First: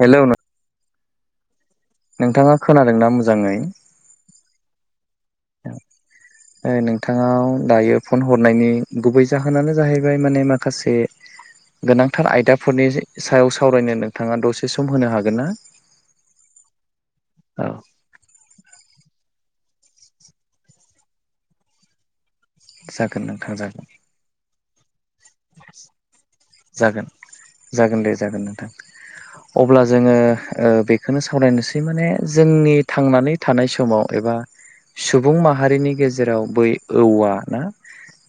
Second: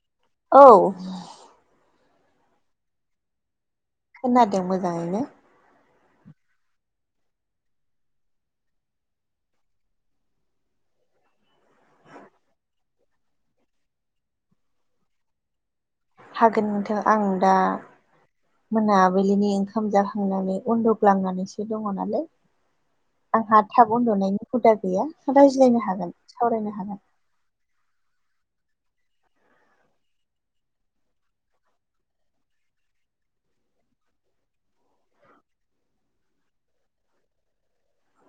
Hello नों औ नोंथाङा खोनादोंना मोजाङै खोनादों मोजाङैनो औ नोंथाङाव दायो फन हरनायनि गुबै जाहोनानो जाहैबाय माने माखासे गोनांथार आयदाफोरनि सायाव सावरायनो नोंथाङा दसे सम होनो हागोन ना हागोन नोंथां आं दा औ मोनाबिलिनि ओंखाम जाखांनानै उन्दुग्लांनानैसो दङ नालाय जागोन नोंथां आंहा जागोन थाब उन्दुनायनि हुदा गैया रायज्लायनो हागोन सावरायनो हागोन जागोन जागोन दे जागोन नोंथां अब्ला जोङो बेखौनो सावरायनोसै माने जोंनि थांनानै थानाय समाव एबा सुबुं माहारिनि गेजेराव बै औवा ना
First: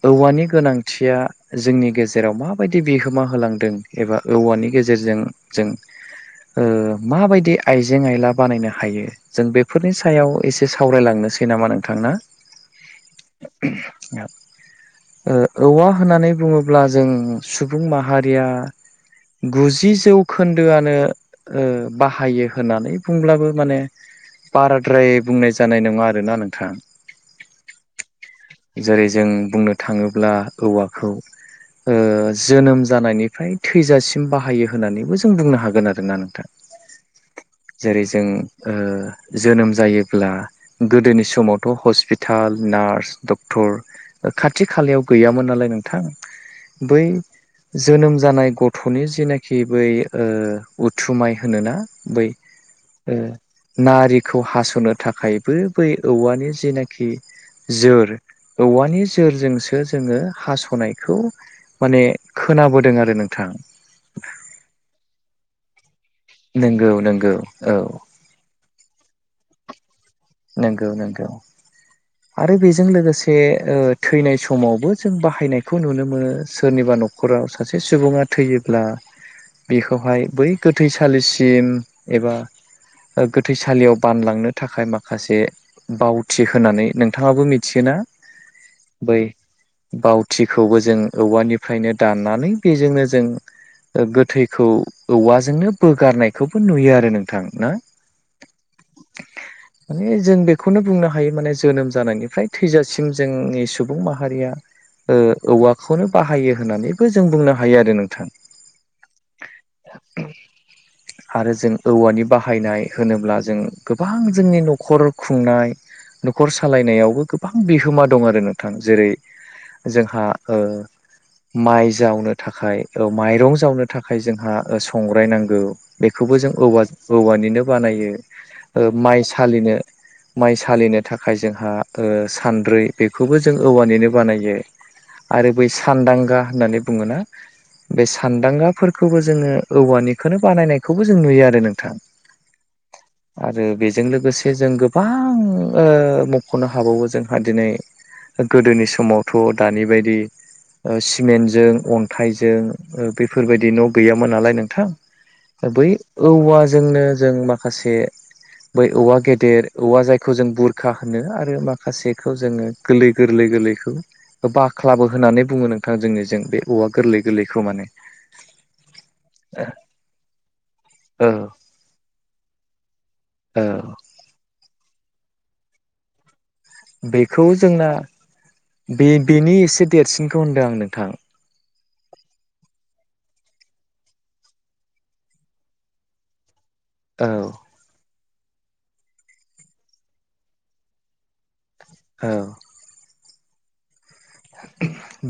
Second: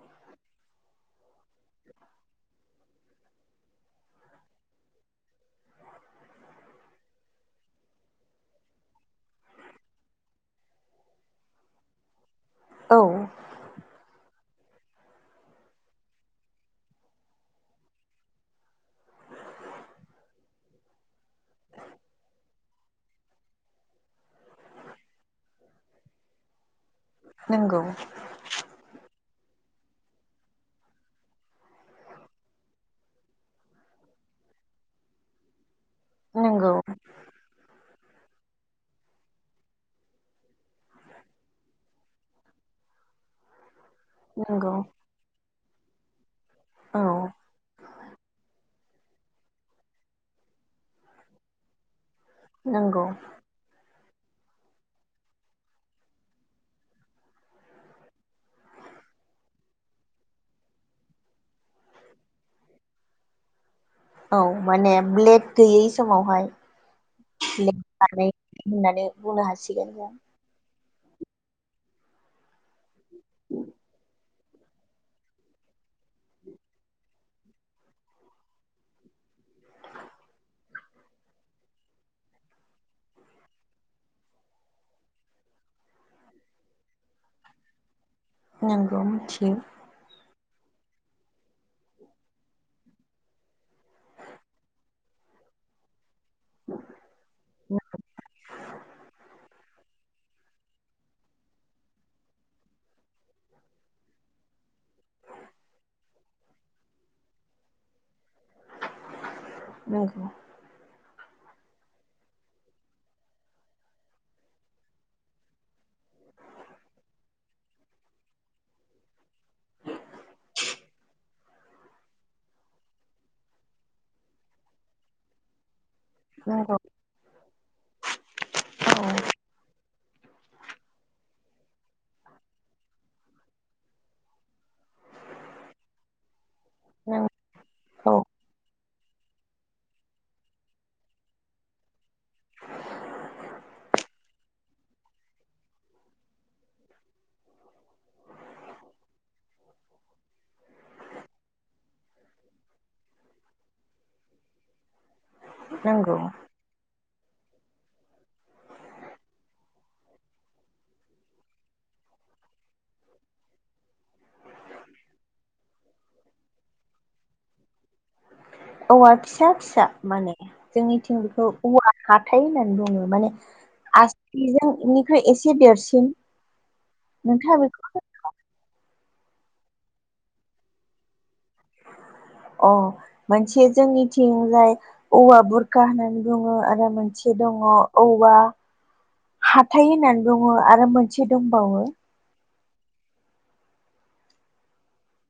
औवानि गोनांथिया जोंनि गेजे जेराव माबायदि बिहोमा होलांदों एबा औवानि गेजेरजों जों ओ माबायदि आइजें आयला बानायनो हायो जों बेफोरनि सायाव एसे सावरायलांनोसै नामा नोंथां ना औ ओ औवा होननानै बुङो ब्ला जों सुबुं माहारिया गुजि जौखोन्दोआनो ओ बाहायो होननानै बुंब्लाबो माने बाराद्राय बुंनाय जानाय नङा आरोना नोंथाङा नोंगौ जेरै जों बुंनो थाङोब्ला औवाखौ ओ जोनोम जानायनिफ्राय थैजासिम बाहायो होननानैबो जों बुंनो हागोन आरोना नोंथां नंगौ जेरै जों जोनोम जायोब्ला गोदोनि समावथ' हस्पिटाल नार्स डक्टर खाथि नंगौ खालायाव गैयामोन नालाय नोंथां बै औ जोनोम जानाय गथ' गथ'नि जेनाखि बै उथुमाय होनोना बै नंगौ नारिखौ हास'नो थाखायबो बै औवानि जिनाखि जोर औवानि जोरजोंसो जोङो हास'नाय खौ माने खोनाबोदों आरो नोंथां औ माने ब्लेक गैयै समावहाय नोंगौ नोंगौ औ ब्लेक [inaudible] होननानै बुंनो हासिगोन नंगौ नंगौ आरो बेजों लोगोसे थैनाय समावबो जों बाहायनायखौ नुनो मोनो सोरनिबा न'खराव सासे सुबुङा थैयोब्ला बेखौहाय बै गोथैसालिसिम एबा गोथैसालियाव बानलांनो थाखाय माखासे बावथि होनानै नोंथाङाबो मिथियोना नोंगौ बै मिथियो बावथिखौबो जों औवानिफ्रायनो दाननानै बेजोंनो जों गोथैखौ औवाजोंनो बोगारनायखौबो नुयो आरो नोंथां ना माने जों बेखौनो बुंनो हायो माने जोनोम जानायनिफ्राय थैजासिम जोंनि सुबुं माहारिया औवाखौनो बाहायो होननानैबो जों बुंनो हायो आरो नोंथां नंगौ आरो जों औवानि बाहायनाय होनोब्ला जों गोबां जोंनि न'खर खुंनाय न'खर सालायनायावबो गोबां बिहोमा दं आरो नोंथां जेरै जोंहा माइ जावनो थाखाय माइरं जावनो थाखाय जोंहा संग्राय नांगौ बेखौबो जों नंगौ औवा औवानिनो बानायो औ माइ सालिनो माइ सालिनो थाखाय जोंहा सान्द्रै बेखौबो जों औवानिनो बानायो आरो बै सानदांगा होननानै बुङोना नंगौ बे सानदांगा फोरखौबो जोङो औवानिखौनो बानायनायखौबो जों नुयो आरो नोंथां आरो बेजों लोगोसे जों गोबां मख'नो हाबावो जोंहा दिनै गोदोनि समावथ' दानि बायदि सिमेन्टजों अन्थाइजों बेफोरबायदि न' गैयामोन नालाय नोंथां बै नंगौ औवाजोंनो जों माखासे बै औवा गेदेर औवा जायखौ जों बुरखा होनो आरो माखासेखौ जोङो गोरलै गोरलै गोरलैखौ बाख्लाबो होननानै बुङो नोंथां जोंनिजों बे औवा गोरलै गोरलैखौ माने औवा फिसा फिसा माने जोंनिथिं औ बेखौ औवा हाथथाय होननानै बुङो माने औ आसजोंनिख्रुइ एसे देरसिन बेखौ नोंथाङा जोंना बेखौ बे बेनि एसे देरसिनखौ होनदों आं नोंथां अ मोनसे जोंनिथिंजाय औवा बुरखा होननानै बुङो आरो औ मोनसे दङ औवा हाथाइ होननानै बुङो आरो मोनसे दंबावो औ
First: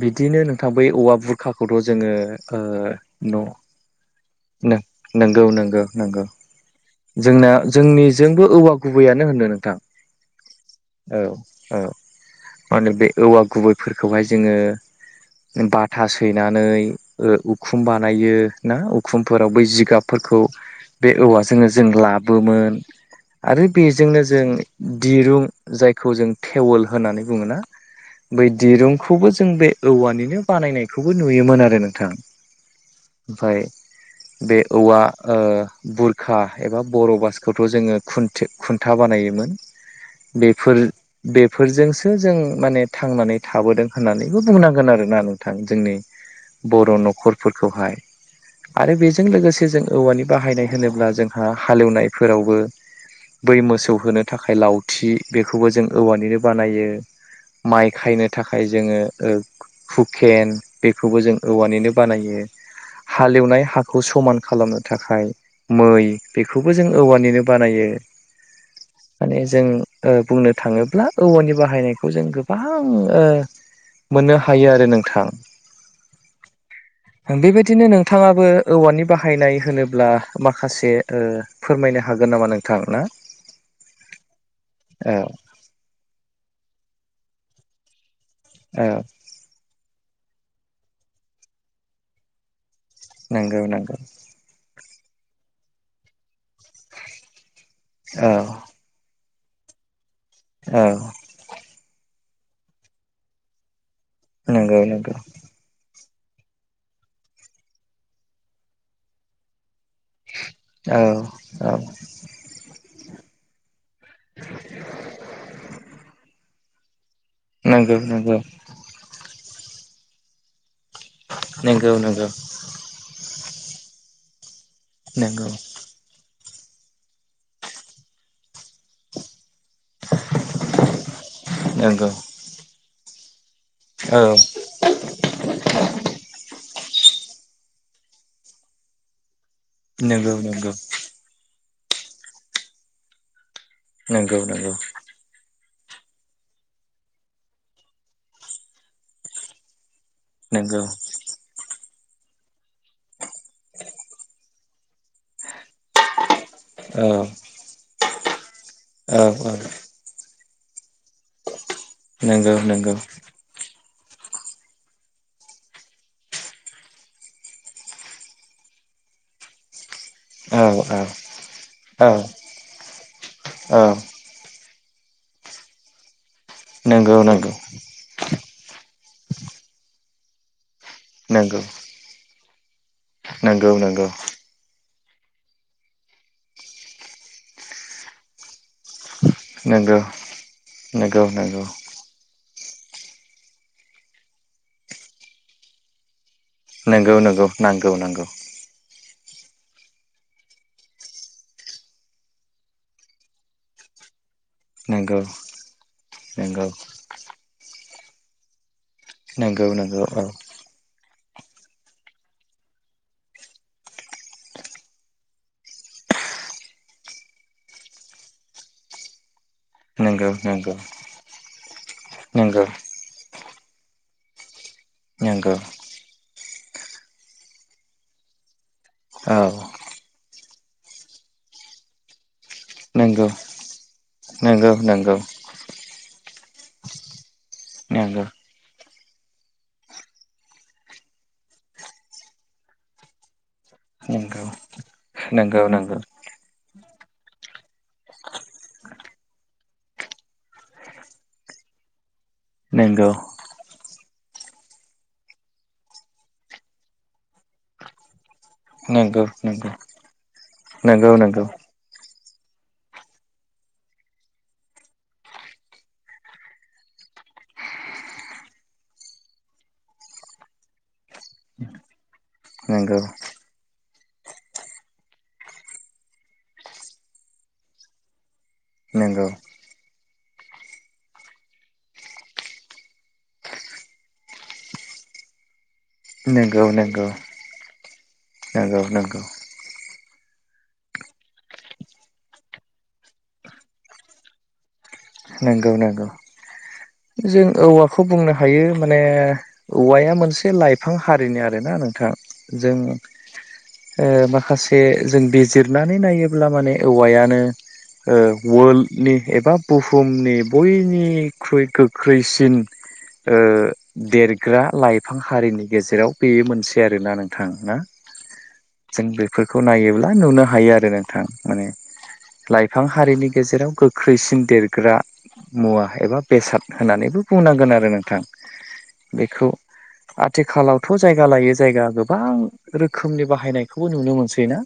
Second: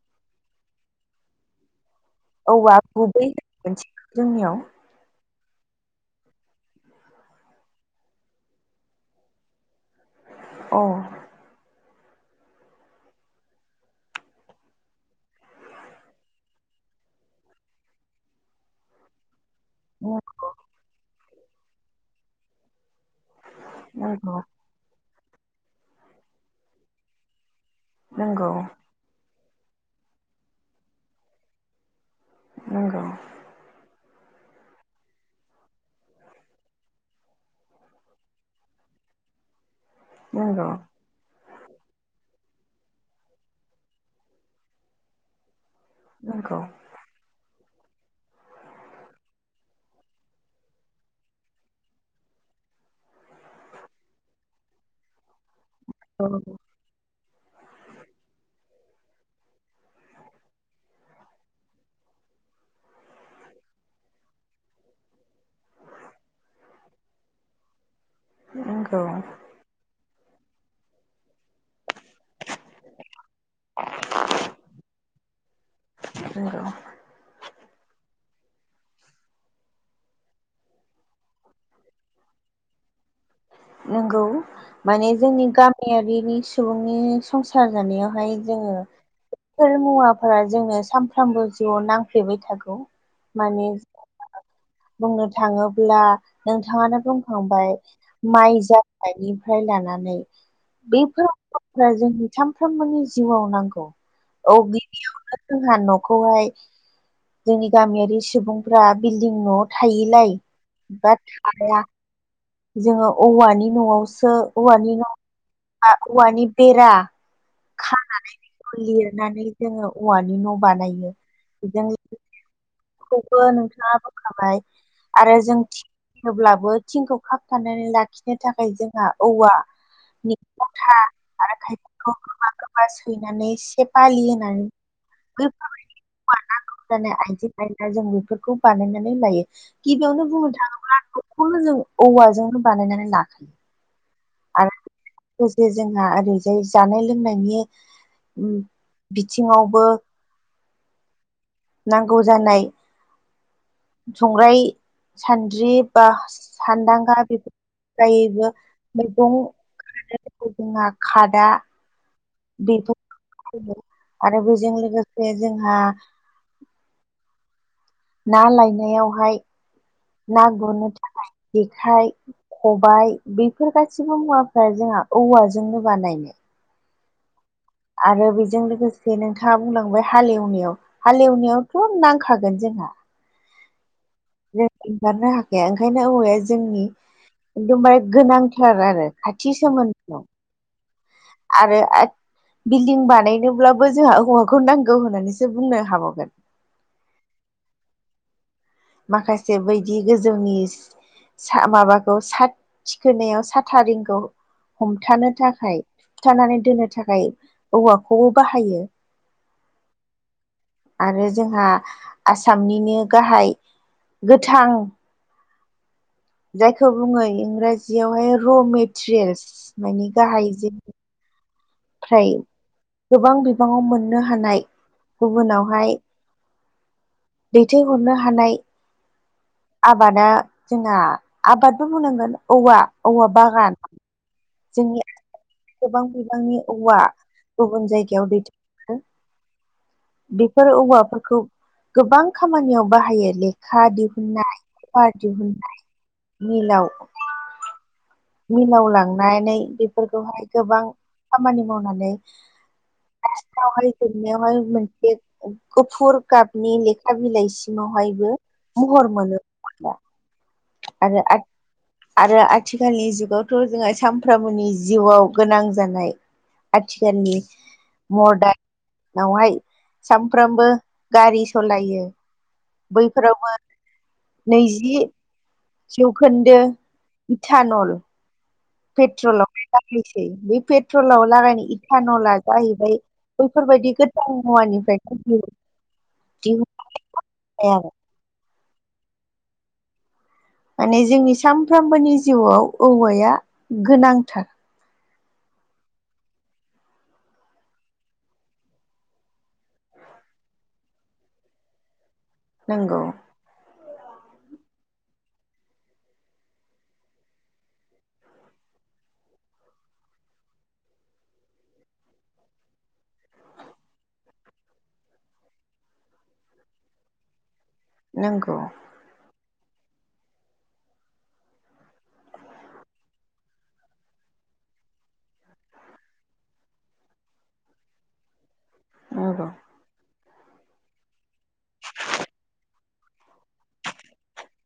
बिदिनो नोंथां बै औवा बुरखाखौथ' जोङो औवा गुबै ओ [unintelligible] जोंनियाव नंगौ नंगौ नंगौ जोंना जोंनिजोंबो औवा गुबैयानो होनदों नोंथां अ औ औ मा होनो बे औवा गुबैफोरखौहाय जोङो बाथा सैनानै उखुम बानायो ना उखुमफोराव बै जि जिगाबफोरखौ बे औवाजोंनो जों लाबोमोन आरो बेजोंनो नंगौ जों दिरुं जायखौ जों थेवोल होननानै बुङोना बै नंगौ दिरुं बे खौबो जों बे औवानिनो बानायनायखौबो नुयोमोन आरो नोंथां नंगौ ओमफाय बे औवा बुर खा एबा बर' बासखौथ' जोङो खुन खुन्था बानायोमोन नंगौ बेफोर बेफोरजोंसो जों माने थांनानै थाबोदों होननानैबो बुंनांगोन आरोना नोंथां। जोंनि नंगौ बर' न'ख'र फोरखौहाय आरो बेजों लोगोसे जों औवानि बाहायनाय होनोब्ला जोंहा हालेवनायफोरावबो बै मोसौ होनो थाखाय लाव फुरथि बेखौबो जों औवानिनो बानायो माइ खायनो थाखाय जोङो हुकेन बेखौबो जों औवानिनो बानायो। हालेवनाय हाखौ समान खालामनो थाखाय मै बेखौबो जों औवानिनो बानायो नंगौ माने जों बुंनो थाङोब्ला औवानि बाहायनाय बेखौ जों गोबां मोननो हायो आरो नोंथां। [inaudible] बेबायदिनो नोंथाङाबो औवानि बाहायनाय होनोब्ला माखासे फोरमायनो हागोन नामा नोंथां ना? नंगौ माने औ जोंनि गामियारिनि सुबुंनि संसार जानायावहाय औ जोङो मुवाफोरा जोंनो सानफ्रामबो जिउआव नांफ्लेबाय थागौ नंगौ माने नंगौ बुंनो थाङोब्ला नोंथाङानो बुंखांबाय औ माइजा निफ्राय लानानै औ बेफोर जोंनि सामफ्रोमबोनि जिउआव नांगौ नंगौ नंगौ गिबियाव जोंहा न'खौहाय जोंनि गामियारि सुबुंफ्रा बिल्डिं न' औ थायलाया औ थाया। जोङो औवानि न'आवसो औवानि न' औवानि बेरा नंगौ खार' नंगौ। लिरनानै जोङो औवानि न' बानायो। बेजों नंगौ नंगौ। खौबो नोंथाङा बोखाबाय आरो नंगौ जों हब्लाबो थिंखौ खाबथानानै लाखिनो थाखाय जों औवा निथा आरो नंगौ नंगौ खायफेंखौ गो गो सैनानै से औ बालि होनानै बा नांगौ जानाय आइ आ जों बेफोरखौ बानायनानै लायो गिबियावनो नंगौ बुंनो नंगौ थाङोब्ला खौनो जों औवाजोंनो बानायनानै लाखायो। नंगौ नंगौ। आरो लोगोसे जोंहा ओरैजाय जानाय लोंनायनि बिथिङावबो नोंगौ। नांगौ जानाय संग्राय सान्द्रि बा सानदांगा औ बेफोरगायैबो औ मैगं खादफोरखौ जोंहा खादा नंगौ नंगौ। बेफोर आरो बेजों लोगोसे जोंहा ना लायनायावहाय ना औ गुरनो औ थाखाय औ जेखाइ खबाय बेफोर औ गासिबो मुवा मफ्राय जोंहा औवाजोंनो बानायनो नंगौ नंगौ। आरो बेजों लोगोसे नोंथाङा बुंलांबाय हालेवनायाव नंगौ हालेवनायावथ' न' खागोन जोंहा। नंगौ नंगौ। जों ओंखारनो हाखाया ओंखायनो औवाया जोंनि एकदमबारे गोनांथार आरो। खाथि नंगौ सोमोन्दो आरो। बिल्डिं बानायनोब्लाबो जोंहा हौवाखौ नांगौ होननानैसो बुंनो हाबावगोन। नोंगौ नोगौ [unintelligible] माखासे बायदि गोजौनि सा माबाखौ सा थिखोनायाव साथा रिंखौ नंगौ हमथानो थाखाय थोबथानानै नंगौ दोननो थाखाय औवाखौबो बाहायो। नंगौ नंगौ औ। आरो जोंहा आसामनिनो गाहाय गोथां। जायखौ बुङो इंराजियावहाय र' मेटेरियेल्स मानानि नंगौ गाहाय जि नंगौ फ्राय नंगौ गोबां बिबाङाव मोननो हानाय नंगौ गुबुनावहाय दैथायहरनो हानाय औ। आबादा जोंना आबादबो बुंनांगोन औवा नंगौ औवा बागान नंगौ जोंनि नंगौ। गोबां बिबांनि औवा गुबुन नंगौ जायगायाव दैद बेफोर औवाफोरखौ गोबां खामानियाव बाहायो लेखा नंगौ दिहुननाय पार्टि नंगौ नंगौ मिलाव मिलावलांनानै बेफोरखौहाय गोबां खामानि मावनानै। नोंगौ [unintelligible] जोबनायावहाय मोनसे गुफुर गाबनि लेखा बिलाइसिमावहायबो नंगौ नंगौ नंगौ आरो आ आरो आथिखालनि जुगावथ' जोंहा सानफ्रामबोनि जिउआव गोनां जानाय आथिखालनि मडारनावहाय सामफ्रामबो गारि सालायो। नंगौ बैफोरावबो नैजि जौखोन्दो इथानल नंगौ पेट्रलावहाय रायलायनोसै बे पेट्रलाव रायलायनाय इटानला जाहैबाय बैफोरबायदि गोथान मुवानिफ्राय फयो। नंगौ नंगौ आरो नंगौ नंगौ माने जोंनि सानफ्रोमबोनि जिउआव औवाया गोनांथार नंगौ नंगौ जों औवाखौ बुंनो हायो माने औवाया मोनसे लाइफां हारिनि आरोना नोंथां जों नंगौ माखासे जों बिजिरनानै नायोब्ला माने औवायानो वर्ल्डनि एबा बुहुमनि बयनिख्रुइ गोख्रैसिन ओ देरग्रा लाइफां हारिनि गेजेराव बेयो मोनसे आरोोना नोंथां ना नोंगौ जों बेफोरखौ नायोब्ला नुनो हायो आरो नोंथां माने लाइफां हारिनि गेजेराव गोख्रैसिन देरग्रा मुवा एबा बेसाद होननानैबो बुंनांगोन आरो नोंथां नंगौ बेखौ आथिखालावथ' जायगा लायो जायगा गोबां रोखोमनि बाहायनायखौबो नुनो मोनसै ना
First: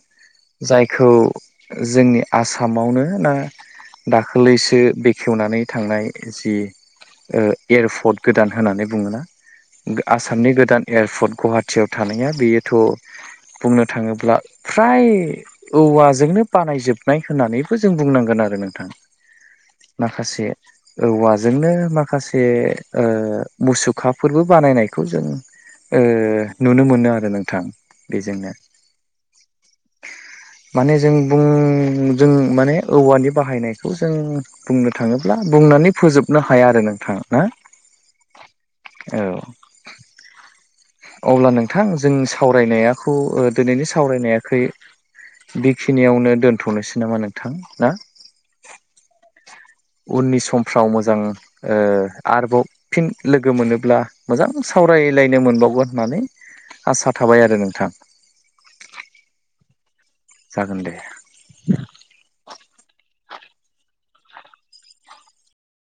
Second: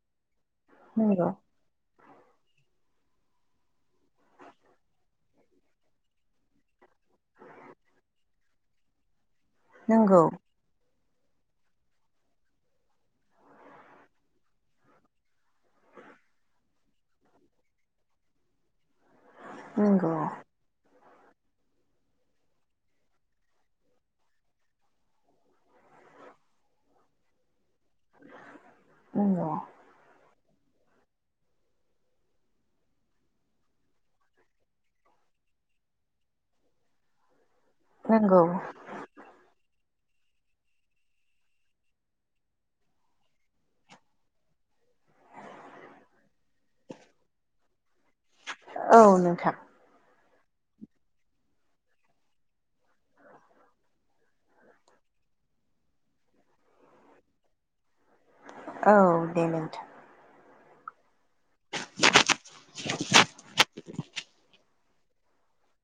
जायखौ नंगौ जोंनि आसामावनो ना दाखालिसो ओ बेखेवनानै थांनाय जि एयारपर्ट गोदान होननानै बुङोोना नंगौ आसामनि गोदान एयारपर्ट गुवाहाटिीयाव थानाया बेयोथ' बुंनो थाङोब्ला फ्राय औवाजोंनो बानायजोबनाय होननानैबो जों बुंनांगोन आरो नोंथां नंगौ माखासे औवाजोंनो माखासे मुसुखाफोरबो बानायनायखौ जों नुनो मोनो आरो नोंथां बेजोंनो नंगौ माने जों बुं जों माने औवानि बाहायनायखौ जों बुंनो थाङोब्ला बुंनानै फोजोबनो हाया आरो नोंथां ना? नंगौ औ अब्ला नोंथां जोंनि सावरायनायाखौ दिनैनि सावरायनायाखै बेखिनियावनो दोनथ'नोसै नामा नोंथां ना? औ नोंथां उननि समफ्राव मोजां आरोबाव फिन लोगो मोनोब्ला मोजां सावरायलायनो मोनबावगोन होननानै आसा थाबाय आरो नोंथां। औ दे नोंथां जागोन दे [inaudible]